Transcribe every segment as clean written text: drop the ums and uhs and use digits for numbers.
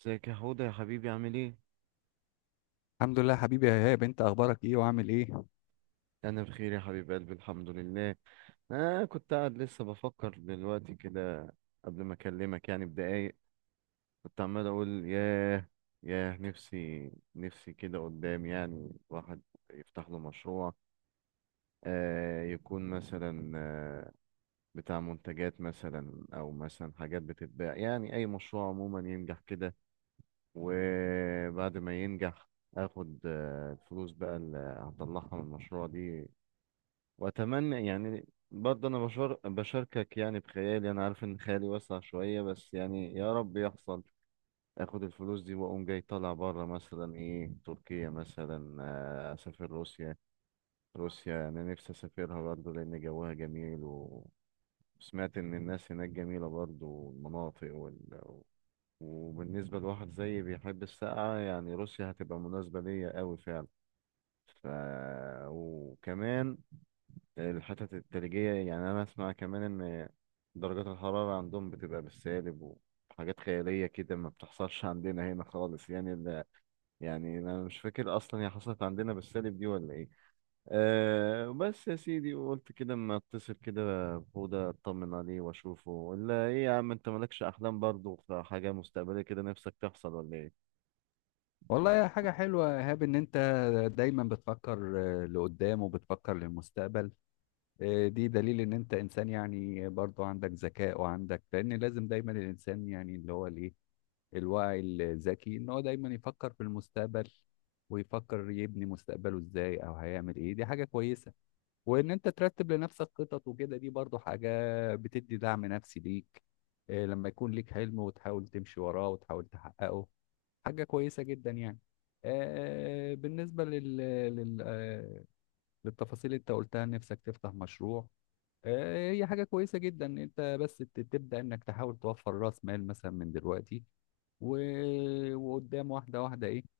ازيك يا حوده يا حبيبي عامل ايه؟ الحمد لله حبيبي يا ايهاب، انت اخبارك ايه وعامل ايه؟ انا بخير يا حبيب قلبي، الحمد لله. انا كنت قاعد لسه بفكر دلوقتي كده. قبل ما اكلمك يعني بدقايق، كنت عمال اقول ياه، ياه نفسي نفسي كده قدام يعني واحد يفتح له مشروع، يكون مثلا بتاع منتجات مثلا او مثلا حاجات بتتباع يعني اي مشروع عموما ينجح كده. وبعد ما ينجح، اخد الفلوس بقى اللي هطلعها من المشروع دي. واتمنى يعني برضه انا بشاركك يعني بخيالي، انا عارف ان خيالي واسع شويه بس يعني يا رب يحصل. اخد الفلوس دي واقوم جاي طالع بره مثلا ايه تركيا مثلا. اسافر روسيا. روسيا انا نفسي اسافرها برضه لان جوها جميل، وسمعت ان الناس هناك جميله برضه والمناطق. وبالنسبه لواحد زيي بيحب السقعه يعني روسيا هتبقى مناسبه ليا قوي فعلا. ف... وكمان الحتت التلجية، يعني أنا أسمع كمان إن درجات الحرارة عندهم بتبقى بالسالب، وحاجات خيالية كده ما بتحصلش عندنا هنا خالص، يعني يعني أنا مش فاكر أصلا هي حصلت عندنا بالسالب دي ولا إيه. أه بس يا سيدي قلت كده أما أتصل كده، بهدى أطمن عليه وأشوفه. ولا إيه يا عم، أنت مالكش أحلام برضه في حاجة مستقبلية كده نفسك تحصل ولا إيه؟ والله يا حاجه حلوه يا ايهاب ان انت دايما بتفكر لقدام وبتفكر للمستقبل. دي دليل ان انت انسان، يعني برضو عندك ذكاء وعندك، لان لازم دايما الانسان يعني اللي هو الايه، الواعي الذكي، ان هو دايما يفكر في المستقبل ويفكر يبني مستقبله ازاي او هيعمل ايه. دي حاجه كويسه، وان انت ترتب لنفسك خطط وكده دي برضو حاجة بتدي دعم نفسي ليك. لما يكون ليك حلم وتحاول تمشي وراه وتحاول تحققه، حاجة كويسة جدا يعني. بالنسبة لل... لل... آه، للتفاصيل اللي انت قلتها نفسك تفتح مشروع، هي حاجة كويسة جدا ان انت بس تبدأ انك تحاول توفر راس مال مثلا من دلوقتي. و... وقدام واحدة واحدة ايه،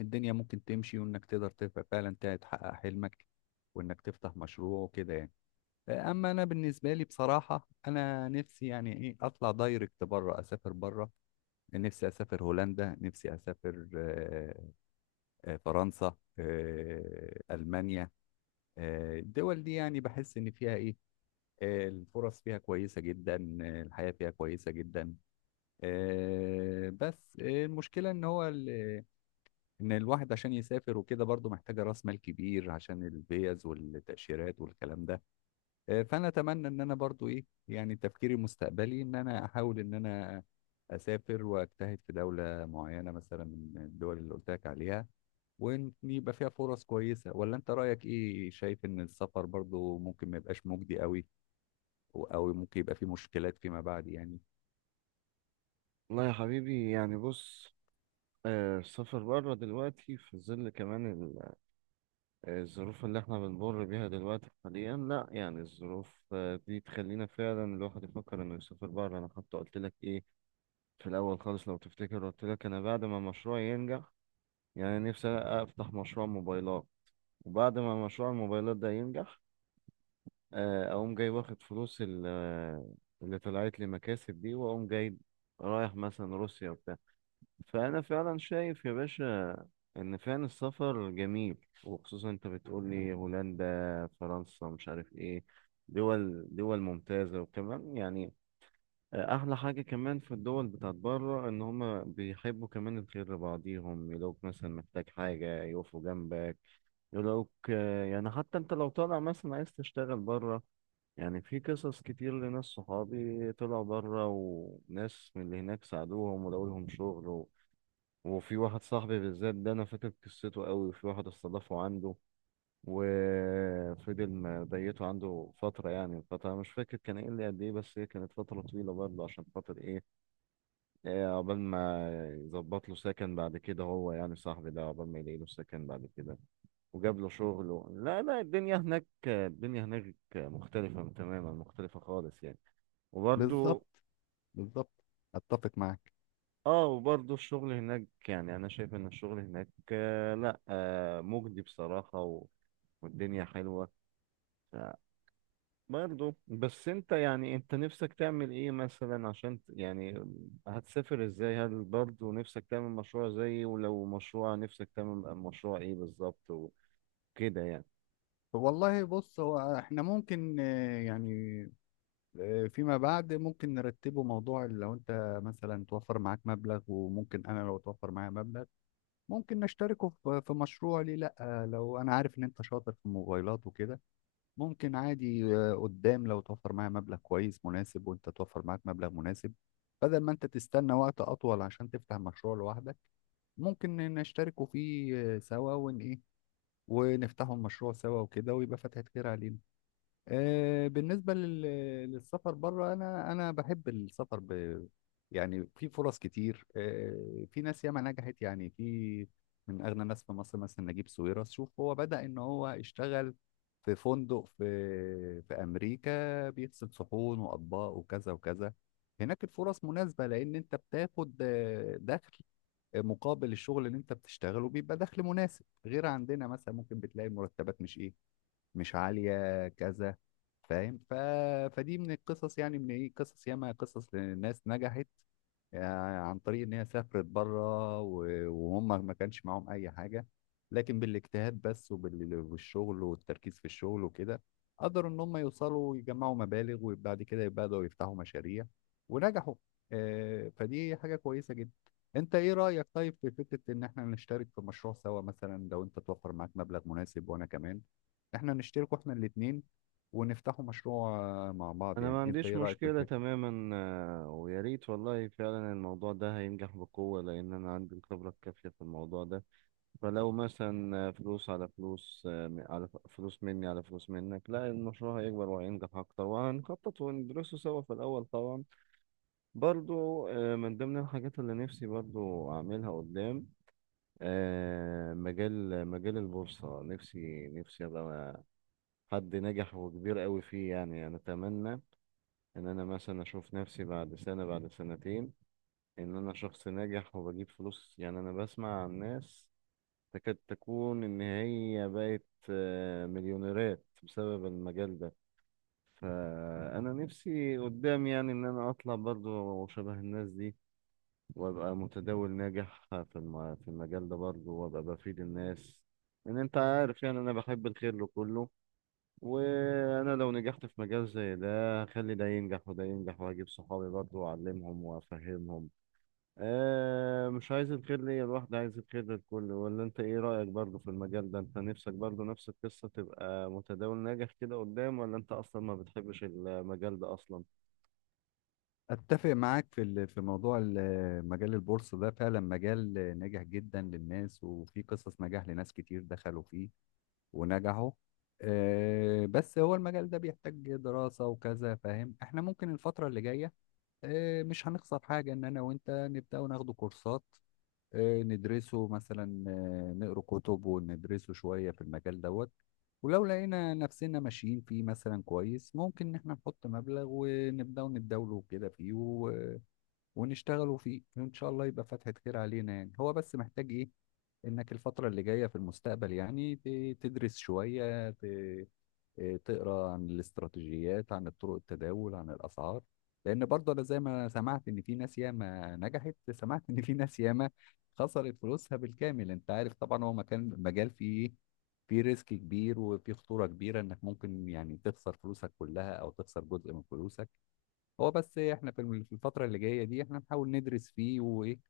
الدنيا ممكن تمشي وانك تقدر فعلا تحقق حلمك وانك تفتح مشروع وكده يعني. اما انا بالنسبه لي بصراحه، انا نفسي يعني ايه اطلع دايركت بره، اسافر بره. نفسي اسافر هولندا، نفسي اسافر فرنسا، المانيا. الدول دي يعني بحس ان فيها ايه، الفرص فيها كويسه جدا، الحياه فيها كويسه جدا. بس المشكله ان ان الواحد عشان يسافر وكده برضه محتاجه راس مال كبير عشان الفيز والتاشيرات والكلام ده. فانا اتمنى ان انا برضو ايه، يعني تفكيري المستقبلي ان انا احاول ان انا اسافر واجتهد في دوله معينه مثلا من الدول اللي قلت لك عليها، وان يبقى فيها فرص كويسه. ولا انت رايك ايه؟ شايف ان السفر برضو ممكن ما يبقاش مجدي قوي، او ممكن يبقى فيه مشكلات فيما بعد يعني. والله يا حبيبي يعني بص، السفر بره دلوقتي في ظل كمان الظروف اللي احنا بنمر بيها دلوقتي حاليا، لا يعني الظروف دي تخلينا فعلا الواحد يفكر انه يسافر بره. انا حتى قلت لك ايه في الاول خالص لو تفتكر، قلت لك انا بعد ما مشروعي ينجح، يعني نفسي افتح مشروع موبايلات، وبعد ما مشروع الموبايلات ده ينجح، اقوم جاي واخد فلوس اللي طلعت لي مكاسب دي، واقوم جاي رايح مثلا روسيا. فأنا فعلا شايف يا باشا إن فعلا السفر جميل، وخصوصا أنت بتقولي هولندا، فرنسا، مش عارف إيه. دول ممتازة وكمان يعني أحلى حاجة كمان في الدول بتاعت بره إن هما بيحبوا كمان الخير لبعضيهم، يلاقوك مثلا محتاج حاجة يقفوا جنبك، يلاقوك يعني حتى أنت لو طالع مثلا عايز تشتغل بره، يعني في قصص كتير لناس صحابي طلعوا بره وناس من اللي هناك ساعدوهم ولاقوا لهم شغل. وفي واحد صاحبي بالذات ده انا فاكر قصته قوي، وفي واحد استضافه عنده، وفضل مضيته عنده فترة، يعني فترة مش فاكر كان ايه اللي قد ايه بس هي كانت فترة طويلة برضه، عشان خاطر ايه، إيه، عقبال ما يظبط له سكن بعد كده، هو يعني صاحبي ده عقبال ما يلاقي له سكن بعد كده، وجاب له شغل. لا لا، الدنيا هناك، الدنيا هناك مختلفة تماما، مختلفة خالص يعني. وبرضه، بالظبط، بالظبط، اتفق معاك. اه وبرضه الشغل هناك، يعني انا شايف ان الشغل هناك، لا، مجدي بصراحة والدنيا حلوة برضه. بس انت يعني انت نفسك تعمل ايه مثلا عشان يعني هتسافر ازاي؟ هل برضه نفسك تعمل مشروع زيي؟ ولو مشروع نفسك تعمل مشروع ايه بالظبط وكده يعني. والله بص، هو احنا ممكن يعني فيما بعد ممكن نرتبه موضوع. لو انت مثلا توفر معاك مبلغ، وممكن انا لو توفر معايا مبلغ، ممكن نشتركه في مشروع، ليه لا؟ لو انا عارف ان انت شاطر في الموبايلات وكده، ممكن عادي قدام، لو توفر معايا مبلغ كويس مناسب وانت توفر معاك مبلغ مناسب، بدل ما انت تستنى وقت اطول عشان تفتح مشروع لوحدك، ممكن نشتركوا فيه سوا ون ايه، ونفتحوا المشروع سوا وكده، ويبقى فتحة خير علينا. آه، بالنسبة لل- للسفر بره، أنا بحب السفر يعني في فرص كتير، في ناس ياما نجحت، يعني في من أغنى ناس في مصر مثلا نجيب ساويرس، شوف هو بدأ إن هو اشتغل في فندق في أمريكا بيغسل صحون وأطباق وكذا وكذا. هناك الفرص مناسبة، لأن أنت بتاخد دخل مقابل الشغل اللي أنت بتشتغله، بيبقى دخل مناسب، غير عندنا مثلا ممكن بتلاقي المرتبات مش إيه، مش عالية كذا، فاهم؟ فدي من القصص، يعني من ايه، قصص ياما، قصص لناس نجحت يعني عن طريق ان هي سافرت بره وهم ما كانش معاهم اي حاجه، لكن بالاجتهاد بس والشغل والتركيز في الشغل وكده، قدروا ان هم يوصلوا ويجمعوا مبالغ، وبعد كده بدأوا يفتحوا مشاريع ونجحوا. فدي حاجه كويسه جدا. انت ايه رأيك طيب في فكره ان احنا نشترك في مشروع سوا؟ مثلا لو انت توفر معاك مبلغ مناسب وانا كمان، احنا نشترك احنا الاثنين ونفتحوا مشروع مع بعض، انا يعني ما انت عنديش ايه رأيك في مشكلة الفكره؟ تماما، ويا ريت والله فعلا الموضوع ده هينجح بقوة، لان انا عندي الخبرة الكافية في الموضوع ده. فلو مثلا فلوس على فلوس، على فلوس مني على فلوس منك، لا المشروع هيكبر وهينجح أكتر، وهنخطط وندرسه سوا في الأول طبعا. برضو، من ضمن الحاجات اللي نفسي برضو أعملها قدام، مجال البورصة. نفسي نفسي أبقى حد ناجح وكبير قوي فيه، يعني أنا أتمنى إن أنا مثلا أشوف نفسي بعد سنة بعد سنتين إن أنا شخص ناجح وبجيب فلوس. يعني أنا بسمع عن ناس تكاد تكون إن هي بقت مليونيرات بسبب المجال ده، فأنا نفسي قدام يعني إن أنا أطلع برضو شبه الناس دي، وأبقى متداول ناجح في المجال ده برضو، وأبقى بفيد الناس. إن أنت عارف يعني أنا بحب الخير لكله، وأنا لو نجحت في مجال زي ده هخلي ده ينجح وده ينجح، وهجيب صحابي برضو وأعلمهم وأفهمهم. مش عايز الخير ليا لوحدي، عايز الخير للكل. ولا انت ايه رأيك برضه في المجال ده؟ انت نفسك برضه نفس القصة تبقى متداول ناجح كده قدام؟ ولا انت اصلا ما بتحبش المجال ده اصلا؟ اتفق معاك في في موضوع مجال البورصه ده، فعلا مجال ناجح جدا للناس، وفي قصص نجاح لناس كتير دخلوا فيه ونجحوا. بس هو المجال ده بيحتاج دراسه وكذا، فاهم؟ احنا ممكن الفتره اللي جايه مش هنخسر حاجه ان انا وانت نبدا وناخده كورسات، ندرسه مثلا، نقرا كتب وندرسه شويه في المجال دوت. ولو لقينا نفسنا ماشيين فيه مثلا كويس، ممكن ان احنا نحط مبلغ ونبدأ نتداوله كده فيه ونشتغلوا فيه، وإن شاء الله يبقى فتحة خير علينا. يعني هو بس محتاج إيه؟ إنك الفترة اللي جاية في المستقبل يعني تدرس شوية تقرأ عن الاستراتيجيات، عن طرق التداول، عن الأسعار. لأن برضه أنا زي ما سمعت إن في ناس ياما نجحت، سمعت إن في ناس ياما خسرت فلوسها بالكامل. أنت عارف طبعا هو مكان مجال فيه إيه، في ريسك كبير وفي خطورة كبيرة، إنك ممكن يعني تخسر فلوسك كلها أو تخسر جزء من فلوسك. هو بس إيه، احنا في في الفترة اللي جاية دي احنا نحاول ندرس فيه وايه،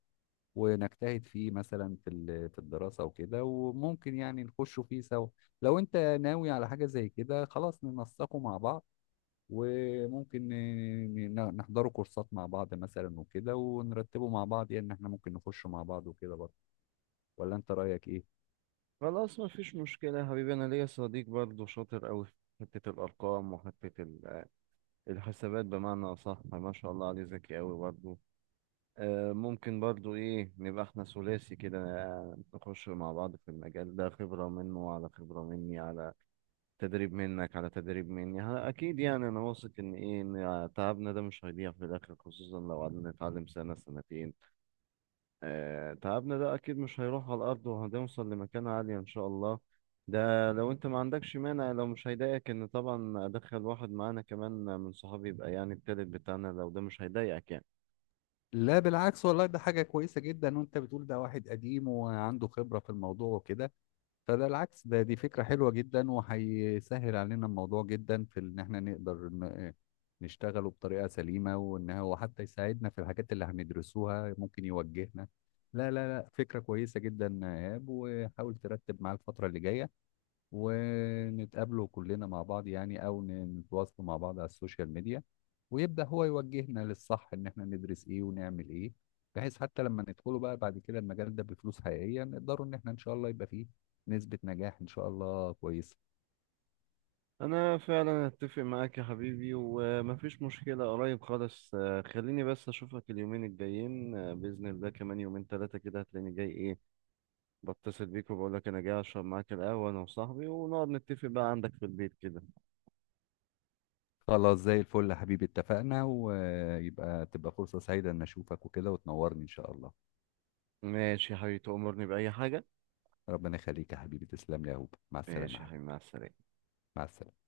ونجتهد فيه مثلا في في الدراسة وكده، وممكن يعني نخشوا فيه سوا. لو انت ناوي على حاجة زي كده، خلاص ننسقه مع بعض، وممكن نحضروا كورسات مع بعض مثلا وكده، ونرتبه مع بعض، يعني ان احنا ممكن نخش مع بعض وكده برضه. ولا انت رأيك ايه؟ خلاص، ما فيش مشكلة يا حبيبي. انا ليا صديق برضه شاطر قوي في حتة الارقام وحتة الحسابات، بمعنى اصح ما شاء الله عليه ذكي قوي برضه. ممكن برضه ايه نبقى احنا ثلاثي كده، نخش مع بعض في المجال ده، خبرة منه على خبرة مني، على تدريب منك على تدريب مني. اكيد يعني انا واثق ان ايه ان تعبنا ده مش هيضيع في الاخر، خصوصا لو قعدنا نتعلم سنة سنتين. تعبنا ده اكيد مش هيروح على الارض، وهنوصل لمكان عالي ان شاء الله. ده لو انت ما عندكش مانع، لو مش هيضايقك ان طبعا ادخل واحد معانا كمان من صحابي، يبقى يعني التالت بتاعنا، لو ده مش هيضايقك يعني. لا بالعكس والله، ده حاجة كويسة جدا، وانت بتقول ده واحد قديم وعنده خبرة في الموضوع وكده، فده العكس، ده دي فكرة حلوة جدا، وهيسهل علينا الموضوع جدا في ان احنا نقدر نشتغله بطريقة سليمة، وان هو حتى يساعدنا في الحاجات اللي هندرسوها ممكن يوجهنا. لا لا لا، فكرة كويسة جدا يا ايهاب، وحاول ترتب معاه الفترة اللي جاية، ونتقابلوا كلنا مع بعض، يعني او نتواصلوا مع بعض على السوشيال ميديا، ويبدأ هو يوجهنا للصح ان احنا ندرس ايه ونعمل ايه، بحيث حتى لما ندخله بقى بعد كده المجال ده بفلوس حقيقية، نقدروا ان احنا ان شاء الله يبقى فيه نسبة نجاح ان شاء الله كويسة. انا فعلا اتفق معاك يا حبيبي ومفيش مشكلة. قريب خالص، خليني بس اشوفك اليومين الجايين، باذن الله كمان يومين ثلاثة كده هتلاقيني جاي ايه، بتصل بيك وبقول لك انا جاي اشرب معاك القهوه انا وصاحبي، ونقعد نتفق بقى عندك في البيت كده. خلاص زي الفل يا حبيبي، اتفقنا، ويبقى تبقى فرصة سعيدة ان اشوفك وكده وتنورني ان شاء الله. ماشي يا حبيبي، تأمرني بأي حاجه. ربنا يخليك يا حبيبي، تسلم لي يا هوب، مع السلامة ماشي يا يا حبيبي. حبيبي، مع السلامه. مع السلامة.